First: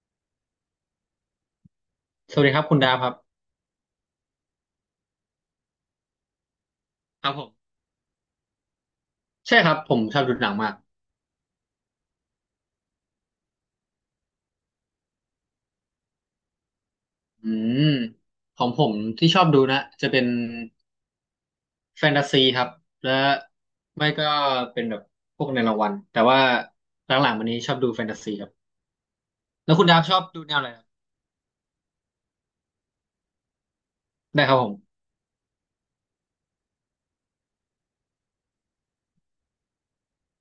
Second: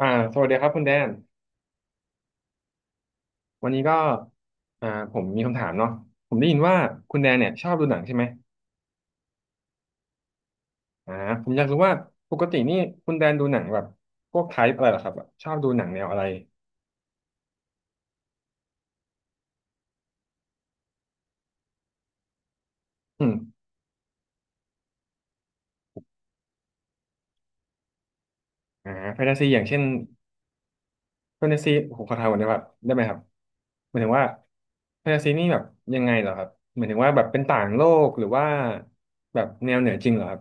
อ่าสวัสดีครับคุณแดนสวัสดีครับคุณดาฟครับวันนี้ก็ผมมีคำถามเนาะผมได้ยินว่าคุณคแดรับนผเนี่ยชอบมดูหนังใช่ไหมใช่ครับผมชอบดูหนังมากอ่าผมอยากรู้ว่าปกตินี่คุณแดนดูหนังแบบพวกไทป์อะไรเหรอครับแบบชอบดูหนังแนวอะไรอืมของผมที่ชอบดูนะจะเป็นแฟนตาซีครับและอืมไม่ก็เป็นแบบพวกในรางวัลแต่ว่าหลังๆวันนี้ชอบดูแฟนตาซีครับแฟนตาซีอย่างแล้เช่วนคุณดาฟชอบดูแนวอะไรครับแฟนตาซีผมขอถามก่อนได้แบบได้ไหมครับหมายถึงว่าได้ครับผมแฟนตาซีนี่แบบยังไงเหรอครับหมายถึงว่าแบบเป็นต่างโลกหรือว่าแบบแนวเหนือจริงเหรอครับ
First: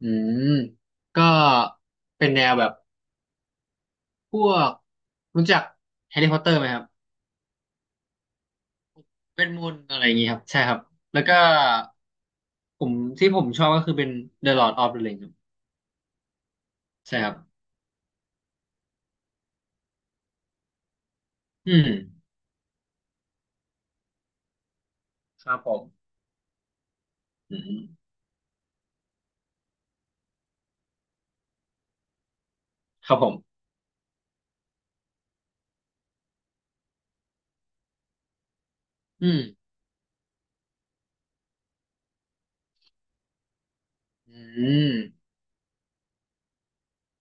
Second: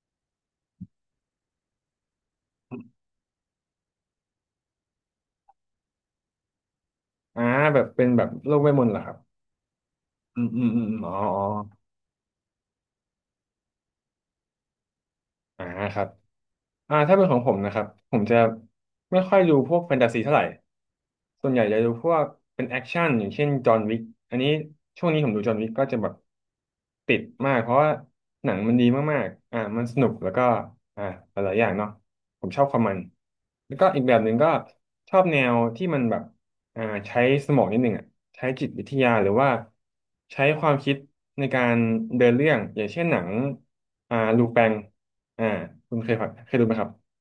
อืมก็เป็นแนวแบบพวกรู้จักแฮร์รี่พอตเตอร์ไหมครับอ่าแบบเป็นแบบโลกเวทมนต์เหรอครับเวทมนต์อะไรอย่างงี้คอืรับมใช่อืมครับอืมอมอ๋อแล้วก็อ๋อผมที่ผมชอบก็คือเป็น The Lord of the Rings ครับอ่าครับ ถ้าใช่เป็นครัขบองผมนะครับผมจะไม่ค่อยดูพวกแฟนตาซีเท่าไหร่ส่วนใหญ่อืจะมดูพวกเป็นแอคชั่นอย่างเช่นจอห์นวิกอันนี้ช่วงนี้ผมดูคจอรัห์นบวิผกก็ม จะแบบติดมาอืกเพมราะว่าหนังมันดีมากๆมันสนุกแล้วก็อ่าหลายๆอย่างเนาะผมชอบความมันครับผมแล้วก็อีกแบบหนึ่งก็ชอบแนวที่มันแบบ อ่าใช้สมองนิดหนึ่งอ่ะใช้จิตวิทยาหรือือมว่าใช้ความคิดในการเดินเรื่องอย่างเช่นหนังอืลูแปงมอ่าคุณเคยฟังเคยดูไหมครับ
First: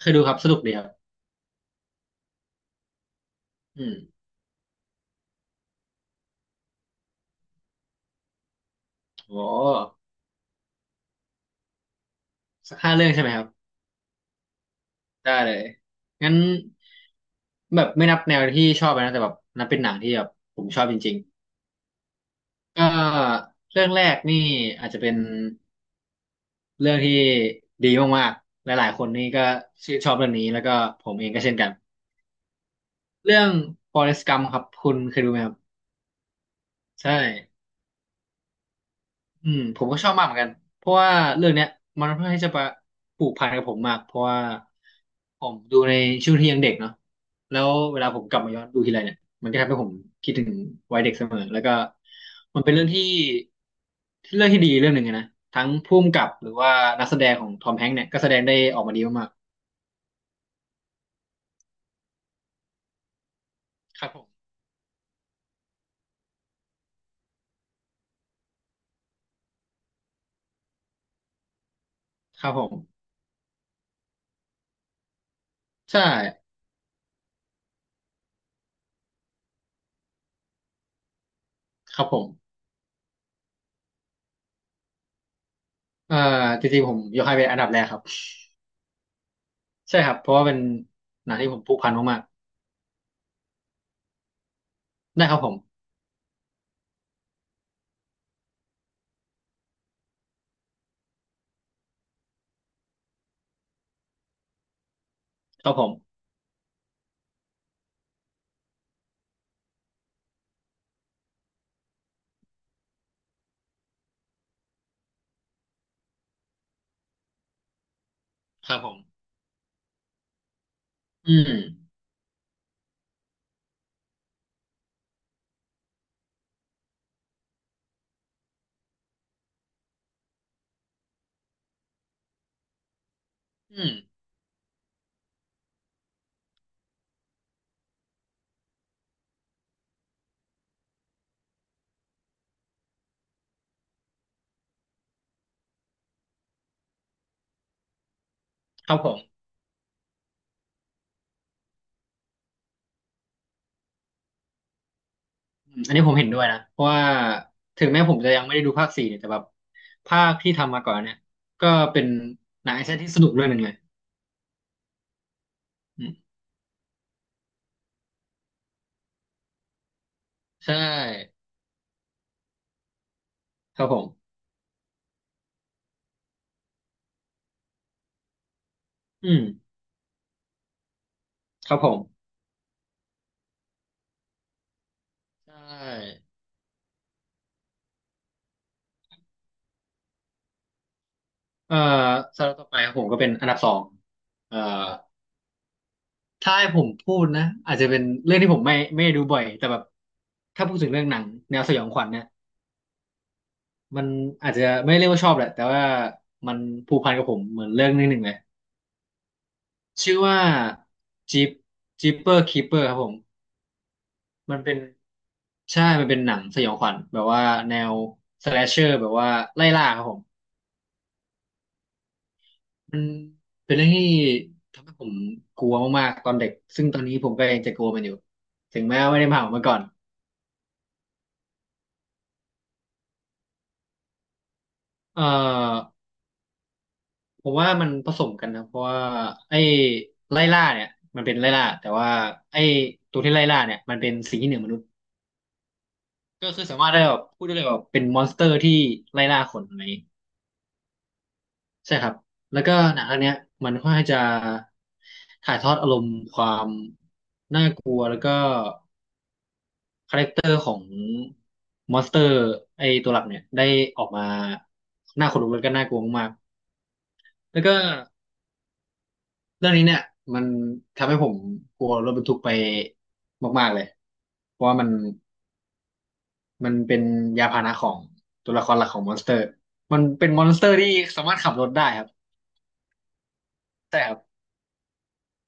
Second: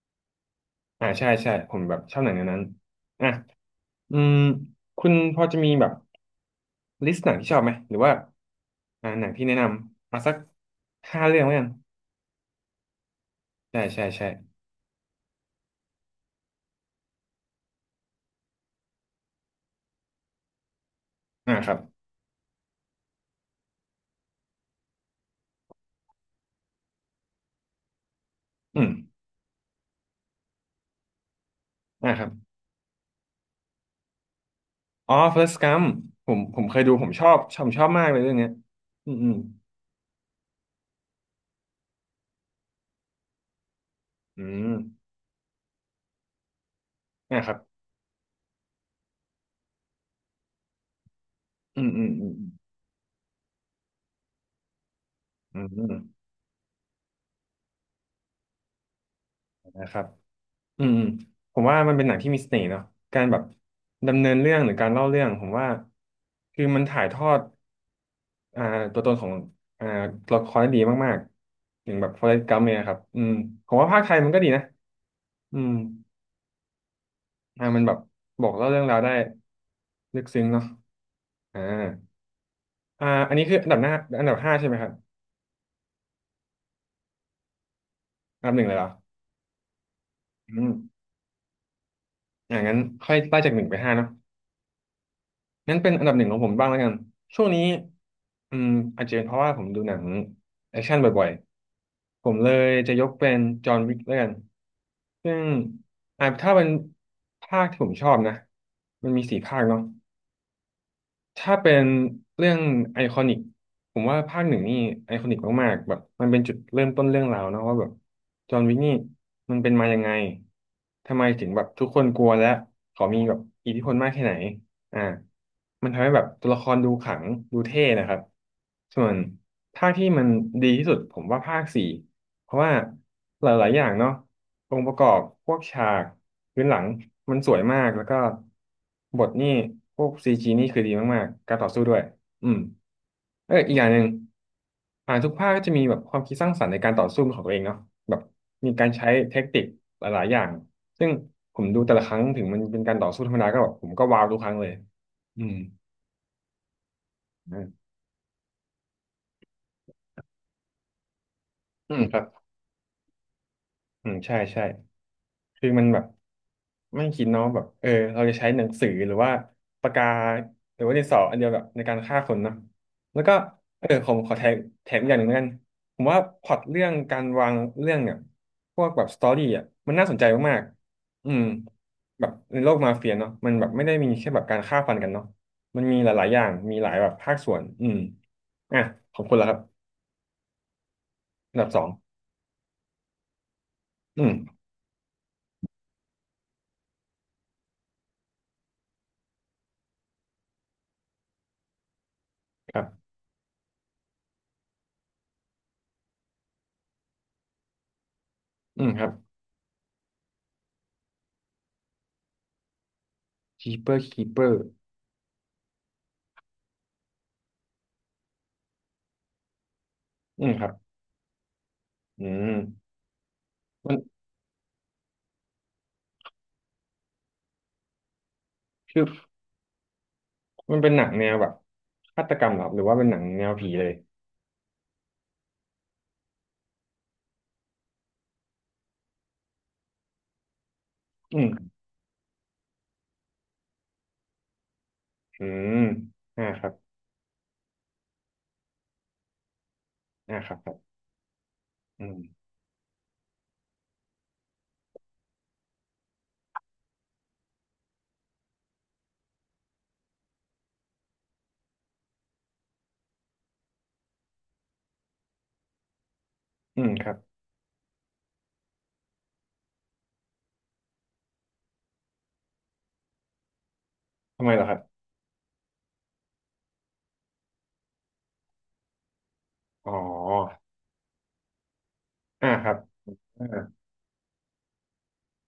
เคยดูครับสนุกดีครับใช่ใช่ผมแบบชอบหนังแนวนั้นอ่ะอืมอืมคุณพอจะมีแบบลิสต์หนังที่ชอบไหมหรือว่าหนังโอ้ที่แนะนำเอาสักห้าเรื่องแล้วกันสักห้าเรื่องใช่ไหมครับ ใช่ใช่ใช่ได้เลย งั้นแบบไม่นับแนวที่ชอบนะแต่แบบนับเป็นหนังที่แบบผมชอบจริงอ่าครับๆก็เรื่องแรกนี่อาจจะเป็นเรื่องที่ดีมากๆ หอืลามยๆคนนี่ก็ชื่นชอบเรื่องนี้แล้วก็ผมเองก็เช่นกันอ่าครับเรื่อง Forrest Gump ครับคุณอ๋อ เคยดูไหมครั Forrest บ Gump ผมเคยดูผมใช่ ชอบมากเลยเรื่องเนี้ยอืมอืมอืมผมก็ชอบมากเหมือนกันเพราะว่าเรื่องเนี้ยมันเพื่อนที่จะมาผูกพันกับผมมากเพราะว่าอืม ผมดูในช่วงที่ยังเด็กเนาะนะครับแล้วเวลาผมกลับมาย้อนดูทีไรเนี่ยมันก็ทำให้ผมคิดถึงวัยเด็กเสมอแล้วก็อืมอืมอืมมันเป็นเรื่องที่เรื่องที่ดีเรื่องหนึ่งอะนะอืทั้มงอืมผู้กำกับหรือว่านักแสดงของทอมแฮงค์เนี่ยก็แสดงได้ออกมาดีมากนะครับอืมอืมผมว่ามันเป็นหนังที่มีเสน่ห์เนาะการแบบๆครับผดำเนินมเรื่องหรือการเล่าเรื่องผมว่าคือมันถ่ายทอดอ่าตัวตนของอ่าตัวละครได้ดีมากๆอย่างแบบ Forrest ครับผ Gump มเนี่ยครับอืมผมว่าภาคไทยมันก็ดีนะอืมใช่มันแบบบอกเล่าเรื่องราวได้ลึกซึ้งเนาะอ่าครับผมอันนี้คืออันดับหน้าอันดับห้าใช่ไหมครับเอ่อจริงๆผมยกให้เป็นอันดับแรกครับอันดับหนึ่งเลยเหรอใช่ครับเพราะว่าเป็นอืมหนังที่ผมผูกพันมากงั้นค่อยไล่จากหนึ่งไปห้าเนาะ ๆได้ครับผมงั้นเป็นอันดับหนึ่งของผมบ้างแล้วกัน ช่วงนี้อืมอาจจะเป็นเพราะว่าผมดูหนังแอคชั่นบ่อยๆ ผมเลยจะยกเป็นจอห์นวิกแล้วกันซึ่งครับผมถ้าเป็นภาคที่ผมชอบนะมันมีสี่ภาคเนาะ ถ้าเป็นเรื่องไอคอนิกผมว่าภาคหนึ่งนี่ไอคอนิกมากๆแบบมันเป็นจุดเริ่มต้นเรื่องราวเนอะว่าแบบจอห์นควิรักบผนี่ม มันเป็นมายังไงทำไมอืถึมงแบบทุกคนกลัวและเขามีแบบอิทธิพลมากแค่ไหนอ่ามันทำให้แบบตัวละครดูขลังดูเท่นะครับส่วนภาคที่มันดีที่สุดผมว่าภาคสี่ เพราะว่าหลายๆออืย่างมเนาะองค์ประกอบพวกฉากพื้นหลังมันสวยมากแล้วก็บทนี่พวกซีจีนี่คือดีมากๆการต่อสู้ด้วยอืมเอออีกอย่างหนึ่งทุกภาคก็จะมีแบบความคิดสร้างสรรค์ในการต่อสู้ของตัวเองเนาะแบบมีกาครรับใช้ผมเทคนิคหลายๆอย่างซึ่งผมดูแต่ละครั้งถึงมันเป็นการต่อสู้ธรรมดาก็แบบผมก็ว้าวทุกครั้งเลยอืมอืมอันนี้ผมเห็นด้วยนะเพราะว่าอืถึมงแม้ผมจะยังไม่ได้ดูภาคสี่เนี่ยแต่แบบภาคที่ทำมาก่อนเนี่ยก็อืเป็มนครับหนังแอคชั่นที่สนุกเรื่องหนึ่งเลยอืมใช่ใช่คือมันแบอืบ มไม่คิดเนาะแบบเออเราจะใช้หนังสือหรือว่าปากกาใช่หรือว่าดินสออันเดียวแบบในการฆ่าคนเนาะแล้วก็คเอรับอผผมขมอแถมอีกอย่างหนึ่งแล้วกันผมว่าพล็อตเรื่องการวางเรื่องเนี่ยพวกแบบสตอือมรี่อ่ะมันน่าสนใจมากๆอืมครับผมแบบในโลกมาเฟียเนาะมันแบบไม่ได้มีแค่แบบการฆ่าฟันกันเนาะใชมันมีห่ลายๆอย่างมีหลายแบบภาคส่วนอืมอ่ะของคุณละครับอันดับเอ่อสองสำหรับต่อไปผมก็เป็นอันดับสองอืมเอ่อถ้าให้ผมพูดนะอาจจะเป็นเรื่องที่ผมไม่ได้ดูบ่อยแต่แบบถ้าพูดถึงเรื่องหนังแนวสยองขวัญเนี่ยครับมันอาจจะไม่เรียกว่าชอบแหละแต่ว่ามันผูกพันกับผมเหมือนเรื่องนึงหนึ่งเลย อืมครับ ชื่อว่าจิปจิปเปอร์คีเปอร์ครับผม Keeper มัน Keeper เป็นใช่มันเป็นหนังสยองขวัญแบบว่าแนวสแลชเชอร์แบบว่าไล่ล่าครับผมอืมครับอืมมันเป็นเรื่อมังนที่ทำให้ผมกลัวมากๆตอนเด็กซึ่งตอนนี้ผมก็ยังจะกลัวมันอยู่ถึงแม้คือ ว่าไม่ได้มาขอมันก่อนมันเป็นหนังแนวแบบฆาตกรรมเหรอหรือว่าเป็นหนังแนวผีเลย เอ่อผมว่ามันผสมกันนะเพราะว่าไอ้ไล่ล่าเนี่ยมันเป็อืนไล่ล่ามแต่ว่าไอ้ตัวที่ไล่ล่าเนี่ยมันเป็นสิ่งที่เหนือมนุษย์อืมอ่าก็คคือรับสามารถได้แบบพูดได้เลยว่าเป็นมอนสเตอร์ที่ไล่ล่าคนอะไร อ่าครับครับใช่อืครัมบแล้วก็หนังเรื่องเนี้ยมันค่อนข้างจะถ่ายทอดอารมณ์ความน่ากลัวแล้วก็คาแรคเตอร์ของมอนสเตอร์ไอตัวหลักเนี่ยได้ออกมาน่าขนลุกแล้วก็น่ากลัวมากอืมครับ ๆแล้วก็เรื่องนี้เนี่ยมันทำให้ผมกลัวรถบรรทุกไปมากๆเลยทำไมเพเหรอราะคว่ารับ มันเป็นยานพาหนะของตัวละครหลักของมอนสเตอร์อ๋อมันเป็นมอนสเตอร์ที่สามารถขับรถได้ครับอ่าครับอ่าใช่ครับ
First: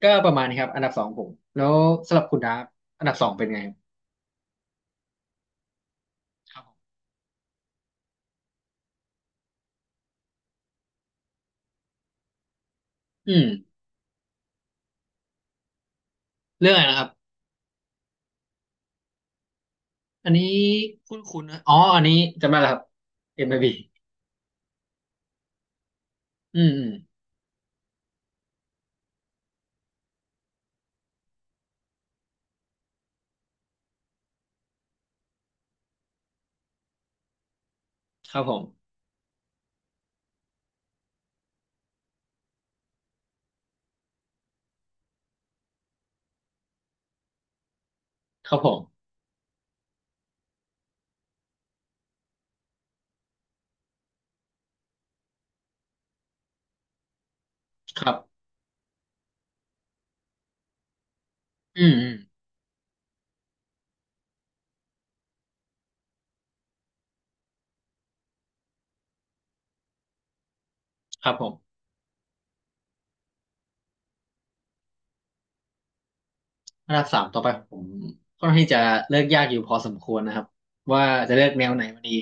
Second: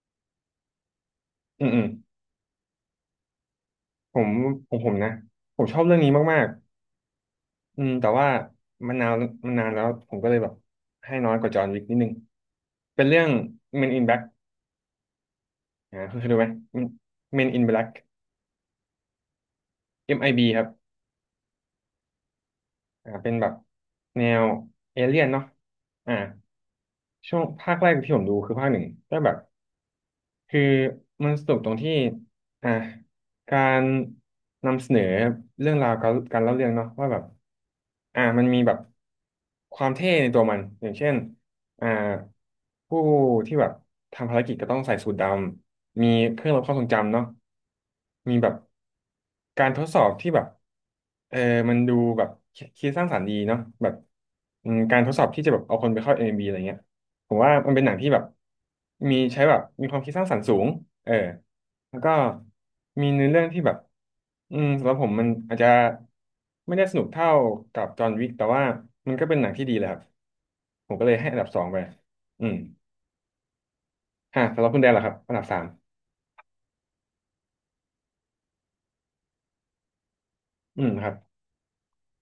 ก็ประมาณนี้ครับอันดับสองผมอืแล้มวอืมสำหรับคุณดาร์ฟอันดับสองเป็นไงผมผมผมนะผมชอบเรื่องนี้มากครับครับผมๆอืมแต่ว่ามันนานมันนานแล้วผมก็เลยแบบให้น้อยกว่าจอห์นวิกนิดนึง เป็นเรื่อง อืม Men in Black คุณเคยดูไหม เรื่องอะไร Men นะครับ Men in Black อันนี้ MIB ครับคุ้นคุ้นะอ๋ออันนี้จำได้แล้วครับ เป็นแบบ MLB อมไอบีแนวเอเลี่ยนเนาะอ่า อืมอืมช่วงภาคแรกที่ผมดูคือภาคหนึ่งแต่แบบคือมันสนุกตรงที่อ่ะการนำเสนอเรื่องราวการเล่าเรื่องเนาะว่าแบบอ่ะครัมับนผมีมแบบความเท่ในตัวมันอย่างเช่นอ่าผู้ที่แบบทำภารกิจก็ต้องใส่สูทดำมีเครื่องลดความทรงจำเนาะมีแบคบรับผมการทดสอบที่แบบเออมันดูแบบคิดสร้างสรรค์ดีเนาะแบบอืมการทดสอบที่จะแบบเอาคนไปเข้า m บ b อะไรเงี้ย ผมว่ามันเป็นหนังคที่รัแบบบมีใช้แบบมีความคิดสร้างสรรค์สูงเอออืมแล้วอืก็มมีเนื้อเรื่องที่แบบอืมสำหรับผมมันอาจจะไม่ได้สนุกเท่ากับจอห์นวิกแต่ว่ามันก็เป็นหนังที่ดีเลยครับผมก็เลยคให้รับอันผดับมสองไปอืมฮะสำหรับคุณแดนเหรอครับอันดับสามอันดับสามต่อไปผมค่อนข้างที่จะเลือกยากอยู่พอสมควรนะครับอืมคว่ารับจะเลือกแนวไหนมาดี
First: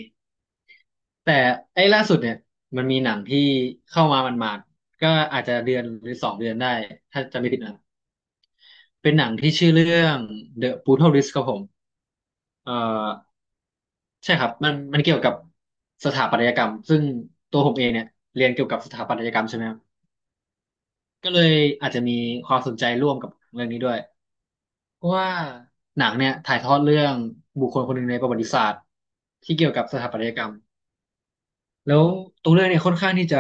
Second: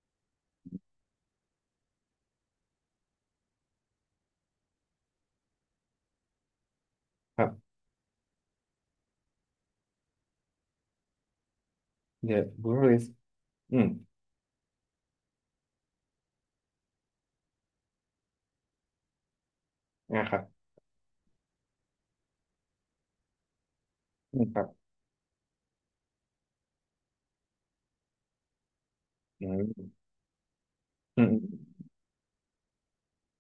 แต่ไอ้ล่าสุดเนี่ยมันมีหนังที่เข้ามามันมาดๆก็อาจจะเดือนหรือสองเดือนได้ถ้าคจำรัไม่ผิดบ นะเป็นหนังที่ชื่อเรื่อง The Brutal List ครับผม The เอ่อ Brutalist อืมใช่ครับมันเกี่ยวกับสถาปัตยกรรมซึ่งตัวผมเองเนี่ยเรียนเกี่ยวกับสถาปัตยกรรมใช่ไหมครับอ่าครับก็เลยอาจจะมีความสนใจร่วมกับเรื่องนี้ด้วยอืมครับเพราะว่าหนังเนี่ยถ่ายทอดเรื่องบุคคลคนหนึ่งในประวัติศาสตร์อืที่เกี่ยวกับสมถาปัตยกรรมอืมอืมแล้วตัวเรื่องเนี่ยค่อนข้างที่จะ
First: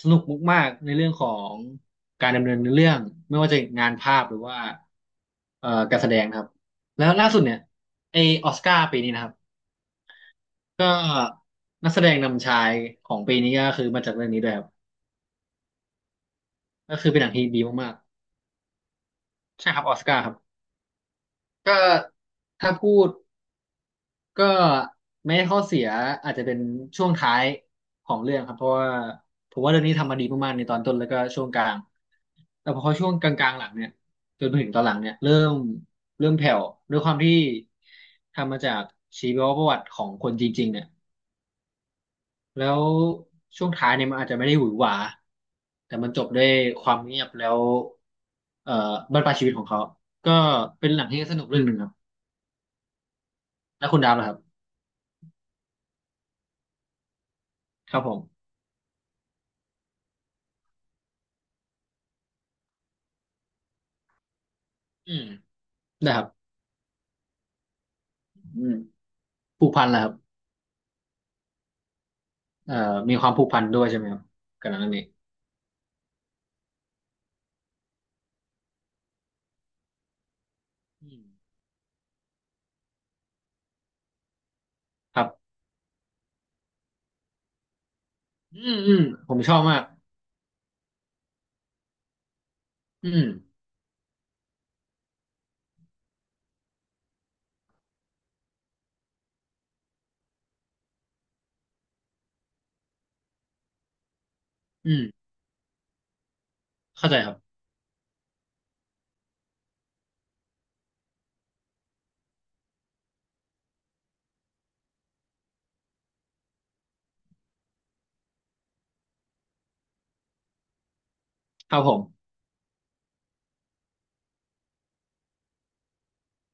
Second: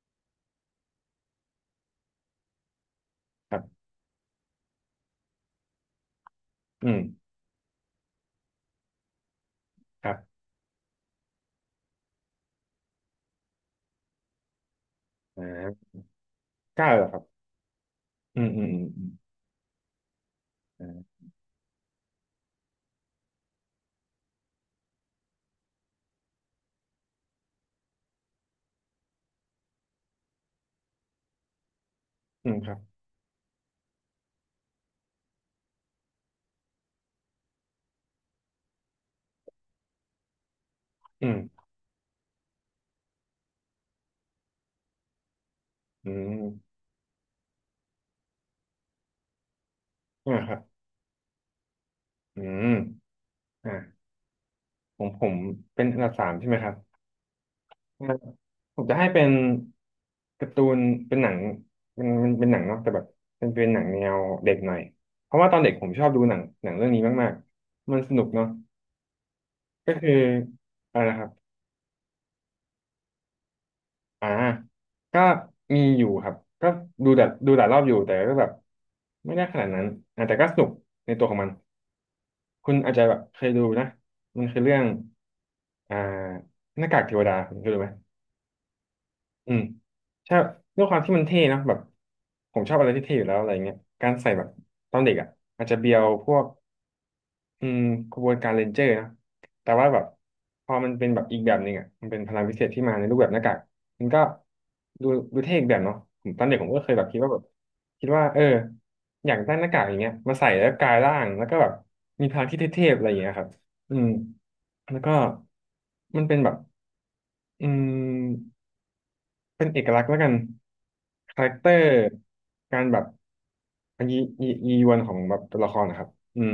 สนุกมากๆในเรื่องของการดำเนินเรื่องไม่ว่าคจะรับงานภาพหรือว่าการแสดงนะครับอืมแล้วล่าสุดเนี่ยไอออสการ์ปีนี้นะครับ ครับก็นักแสดงนำชายของปีนี้ก็คือมาจากเรื่องนี้ด้วยครับอ่าเก้าก็เหรคืออคเป็รันบหนังที่ดีมากอืมอืมอืมๆใช่ครับออสการ์ครับอืมอ่าก็ถ้าพูดก็แม้ข้อเสียอาจจะเป็นช่วงท้ายของเรื่องครับเพราะว่าผมว่าเรื่องนี้ทำมาดีมากๆในตอนต้นแล้วก็ช่วงกลางอืมคแต่รับพอช่วงกลางๆหลังเนี่ยจนถึงตอนหลังเนี่ยเริ่มแผ่วด้วยความที่ทำมาจากชีวประวัติของคนจริงๆเนี่ย อืมแล้วช่วงท้ายเนี่ยมันอาจจะไม่ได้หวือหวาแต่มัอืนจบด้วยมความเงียบแล้วเอ่อบั้นปลายชีวิตของเขาก็อ่าครับ เป็นหนังที่สนุกเรื่องหนึ่งครับอืมอ่าแล้วคุณดาวล่ะครับผมเป็นอันดับสามใช่ไหมครับครับอ่าผมผมจะให้เป็นการ์ตูนเป็นหนังมันเป็นหนังเนาะแต่แบบเป็นหนังแนวเด็กหน่อยอืมเพราะว่าตอนเด็กผมชอได้บคดูรับหนังหนังเรื่องนี้มากๆมันสนุกเนาะอืมผูกพันก็ล่ะคคืรัอบอะไรนะครับเอ่อมีความผูกพันด้วยใช่ไหมครับอ่ากับหนังเรื่องนี้ก็มีอยู่ครับก็ดูแต่ดูหลายรอบอยู่แต่ก็แบบไม่ได้ขนาดนั้นอ่าแต่ก็สนุกอืในตัวมของมันคุณอาจจะแบบเคยดูนะมันคือเรื่องครับอ่าหน้ากากเทวดาคุณเคยดูไหม อืมอืมผมอืชอมบมากใช่ด้วยความที่มันเท่นะแบบผมชอบอะไรที่อืเท่อยู่มแล้วอะไรเงี้ยการใส่แบบตอนเด็กอ่ะอาจจะเบียวพวกอืมขบวนการเรนเจอร์นะแต่ว่าแบบพอมันเป็นแบบอีกแบบหนึ่งอ่ะมันเป็นพลังพิเศษที่มาในรูปแบบหน้ากากมันก็อืดูมดูเท่อีกแบบเนาะผมตอนเด็กผมก็เคยแบบเข้าใจคิดคว่ารัแบบบคิดว่าเอออยากได้หน้ากากอย่างเงี้ยมาใส่แล้วกลายร่างแล้วก็แบบมีพลังที่เท่ๆอะไรอย่างเงี้ยครับอืมแล้วก็มันเป็นแบบอืม เป็นเอกลักษณ์แล้วกันคาแรคเตอครับร์ผมการแบบยียีวันของแบบตัวละครนะครับอืม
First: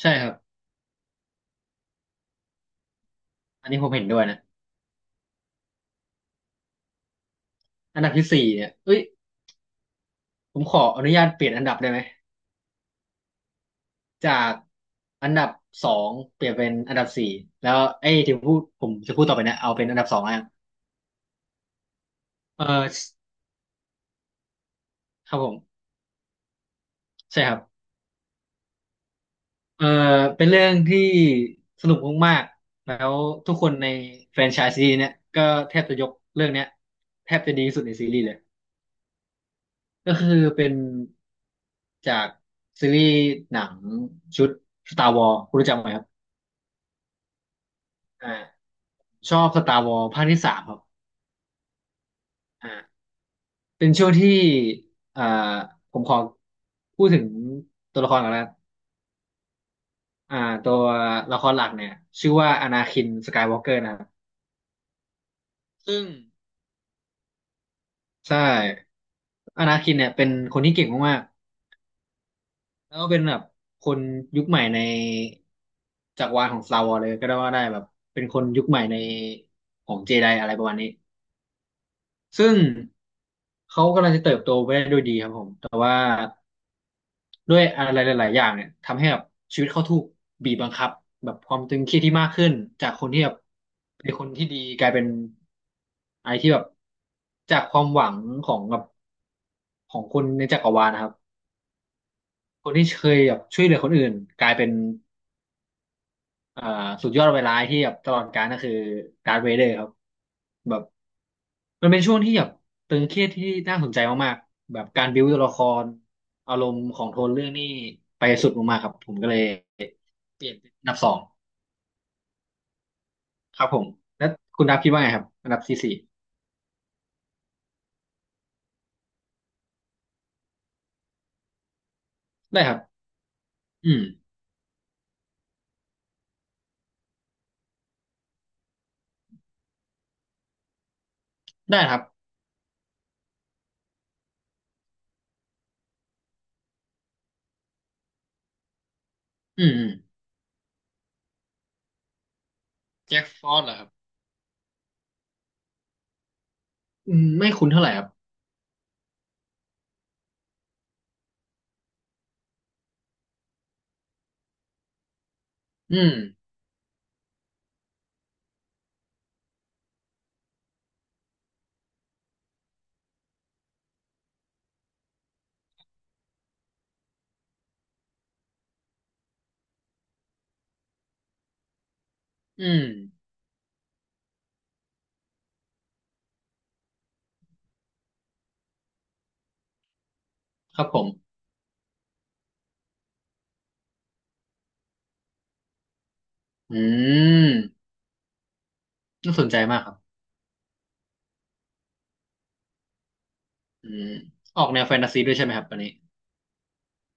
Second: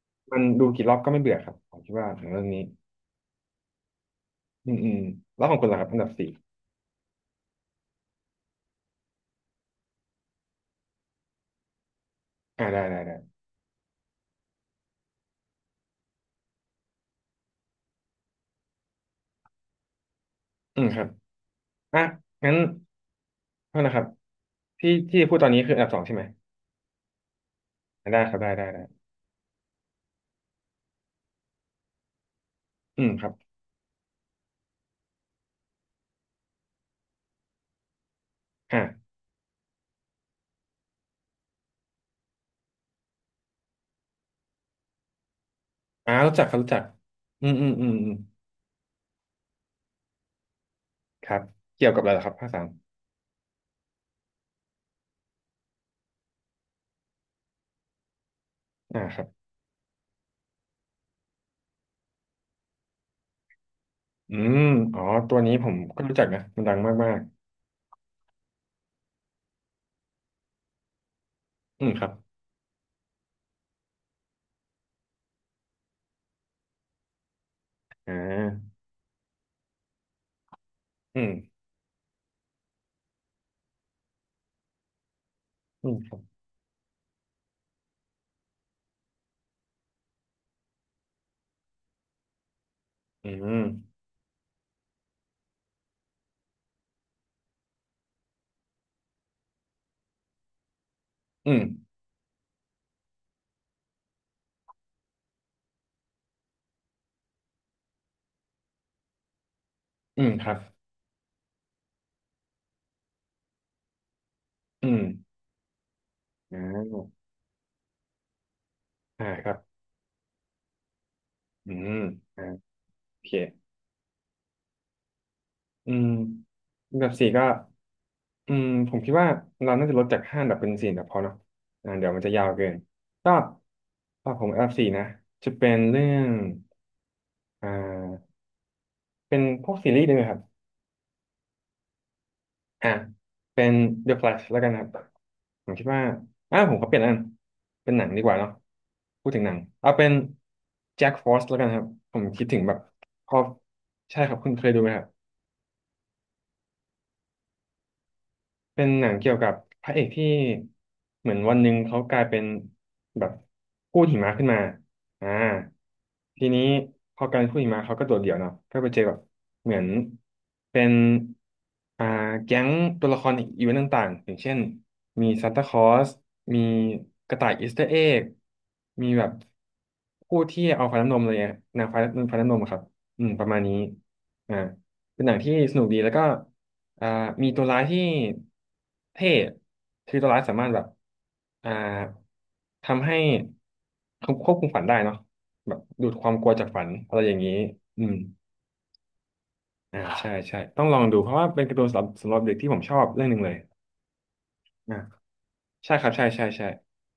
ใช่ครับมันดูกี่รอบก็ไม่เบื่อครับผมคิดว่าหนังเรื่องนี้อันนี้ผมเห็นด้วยนะอืมอืมแล้วของคุณล่ะครับอันดับสี่อันดับที่สี่เนี่ยเอ้ยผมขออนุญาตเปลี่ยนอันดับได้ไหม อ่าได้ได้ได้จากอันดับสองเปลี่ยนเป็นอันดับสี่แล้วไอ้ยที่พูดผมจะพูดต่อไปเนะเอาเป็นอันดับสองแล้วกันอืมครับอ่ะงั้นเออโทษนะครับที่ที่คพูรัดบตผอนนี้คืออันมดับสองใช่ไหมใช่ครับอ่ะได้ครับได้ได้ได้เออเป็นเรื่องที่สนุกมากๆแล้อืมวครับทุกคนในแฟรนไชส์ซีรีส์เนี่ยก็แทบจะยกเรื่องเนี้ยแทบจะดีที่สุดในซีรีส์เลยอ่าก็คือเป็นจากซีรีส์หนังชุด Star Wars คุณรู้จักไหมครับอ่ารู้จักครับรู้จักอืมอืมอืมอืมอ่าชอบ Star Wars ภาคที่สามครับ ครับเกี่ยวกับอะไรเหรอครับภาคสามเป็นช่วงที่อ่าผมขอพูดถึงตัวละครก่อนนะอ่าครับอ่าตัวละครหลักเนี่ยชื่อว่าอนาคินสกายวอล์กเกอร์นะครับอืมอ๋อตัวนี้ผมก็ซึ่งรู้จักนะมันดังมากใช่อนาคินเนี่ยเป็นคนที่เก่งมากๆอืมครับๆแล้วก็เป็นแบบคนยุคใหม่ในจักรวาลของ Star Wars เลยก็ได้ว่าได้แบบอ่เป็นคนยุคา ใหม่ในของเจไดอะไรประมาณนี้อืม ซึ่งเขากำลังจะเติบโตไปได้ด้วยดีครับผมแต่่อืวา มครับ ด้วยอะไรหลายๆอย่างเนี่ยทำให้แบบชีวิตเขาถูกบีบบังคับแบบความตึงเครียดที่มากขึ้นจากคนที่อืแบบม เป็นคนที่ดีกลายเป็นไอะไรที่แบบจากความหวังของแบบของคนในจักรวาลนะครับอืม คนที่เคยแบบช่วยเหลือคนอื่นกลายเป็นเอ่อสุดยอดเวลาที่แบบตลอดกาลก็คือดาร์ธเวเดอร์ครับอืมครับแบบมันเป็นช่วงที่แบบตึงเครียดที่น่าสนใจมากๆแบบอืมการบิวตัวละครอาอ่รมณ์ของโทานเรื่องนี่ไปสุดมากๆครับผมอ่าก็เลยครับเปลี่ยนเป็นอันดับสอง อืมอ่าโอเคครับผมแล้วคุณดับคิดว่าไงครับอันดับที่อืสี่มอันดับสี่ก็อืมผมคิดว่าเราน่าจะลดจากห้าอันดับเป็นสี่อันดับพอเนาะอ่าเดี๋ยวมันจะยาวได้เกิคนรับก็อืมก็ผมอันดับสี่นะ จะเป็นเรื่องอ่าเป็นพวกซีรีส์ได้ไหมครับ ได้ครับอ่ะเป็น The Flash แล้วกันครับผมคิดว่าอ่าผมขอเปลี่ยนอันเป็นหนังดีกว่าเนาะพูดถึงหนังอืมอืเอามเป็น Jack Frost แล้วกันครับผมคิดถึงแบบแจ็คพอฟอรอสเหรอครับใช่ครับคุณเคยดูไหมครับ อืมไม่คุ้นเท่าไหร่ครับเป็นหนังเกี่ยวกับพระเอกที่เหมือนวันหนึ่งเขากลายเป็นแบบกู้หิมะขึ้นมาอ่าอืมทีนี้พอกลายเป็นกู้หิมะเขาก็โดดเดี่ยวเนาะก็ไปเจอแบบเหมือนเป็นอ่าแก๊งตัวละครอีเวนต์ต่างๆอย่างเช่นมีซานตาคลอสมีกระต่ายอีสเตอร์เอ็กมีแบบผู้ที่เอาฟ้าน้ำนมอะไรเงี้ยนางฟ้าฟ้าน้ำนมอือะครับมอืมประมาณนี้อ่าเป็นหนังที่สนุกดีแล้วก็ อ่ามีตัวร้ายที่เท่คือตัวร้ายสามารถคแบรับบผมอ่าทำให้ควบคุมฝันได้เนาะแบบดูดความกลัวจากอืฝันอะไรอย่างมนี้อืมน่าสนใจมากครัอ่าบใช่ใช่ต้องลองดูเพราะว่าเป็นการ์ตูนสำหรับเด็กที่ผมชอบเรื่องหนึ่งเลยอืมออกแนวแฟอ่านตาซีด้วยใช่ไหมครับอันนี้ใช่ครับใช่ใช่ใช่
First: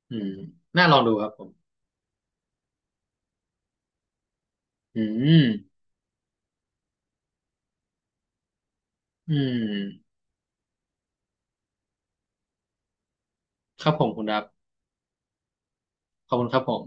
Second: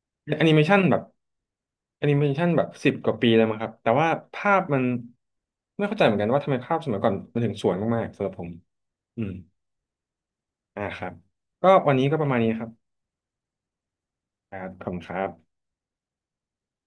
อืมแอนิเมชันน่าลแบองบดูครับผมแอนิเมชันแบบ10 กว่าปีแล้วมั้งครับแต่ว่าภาพมันอืมไม่เข้าใจเหมือนกันว่าทำไมภาพสมัยก่อนมันถึงสวยมากๆสำหรับผมอืมอืมอ่าครับก็วันนี้ก็ประมาณนี้ครับ ครับผมคุณดับครับขอบคุณครับขอบคุณครับผม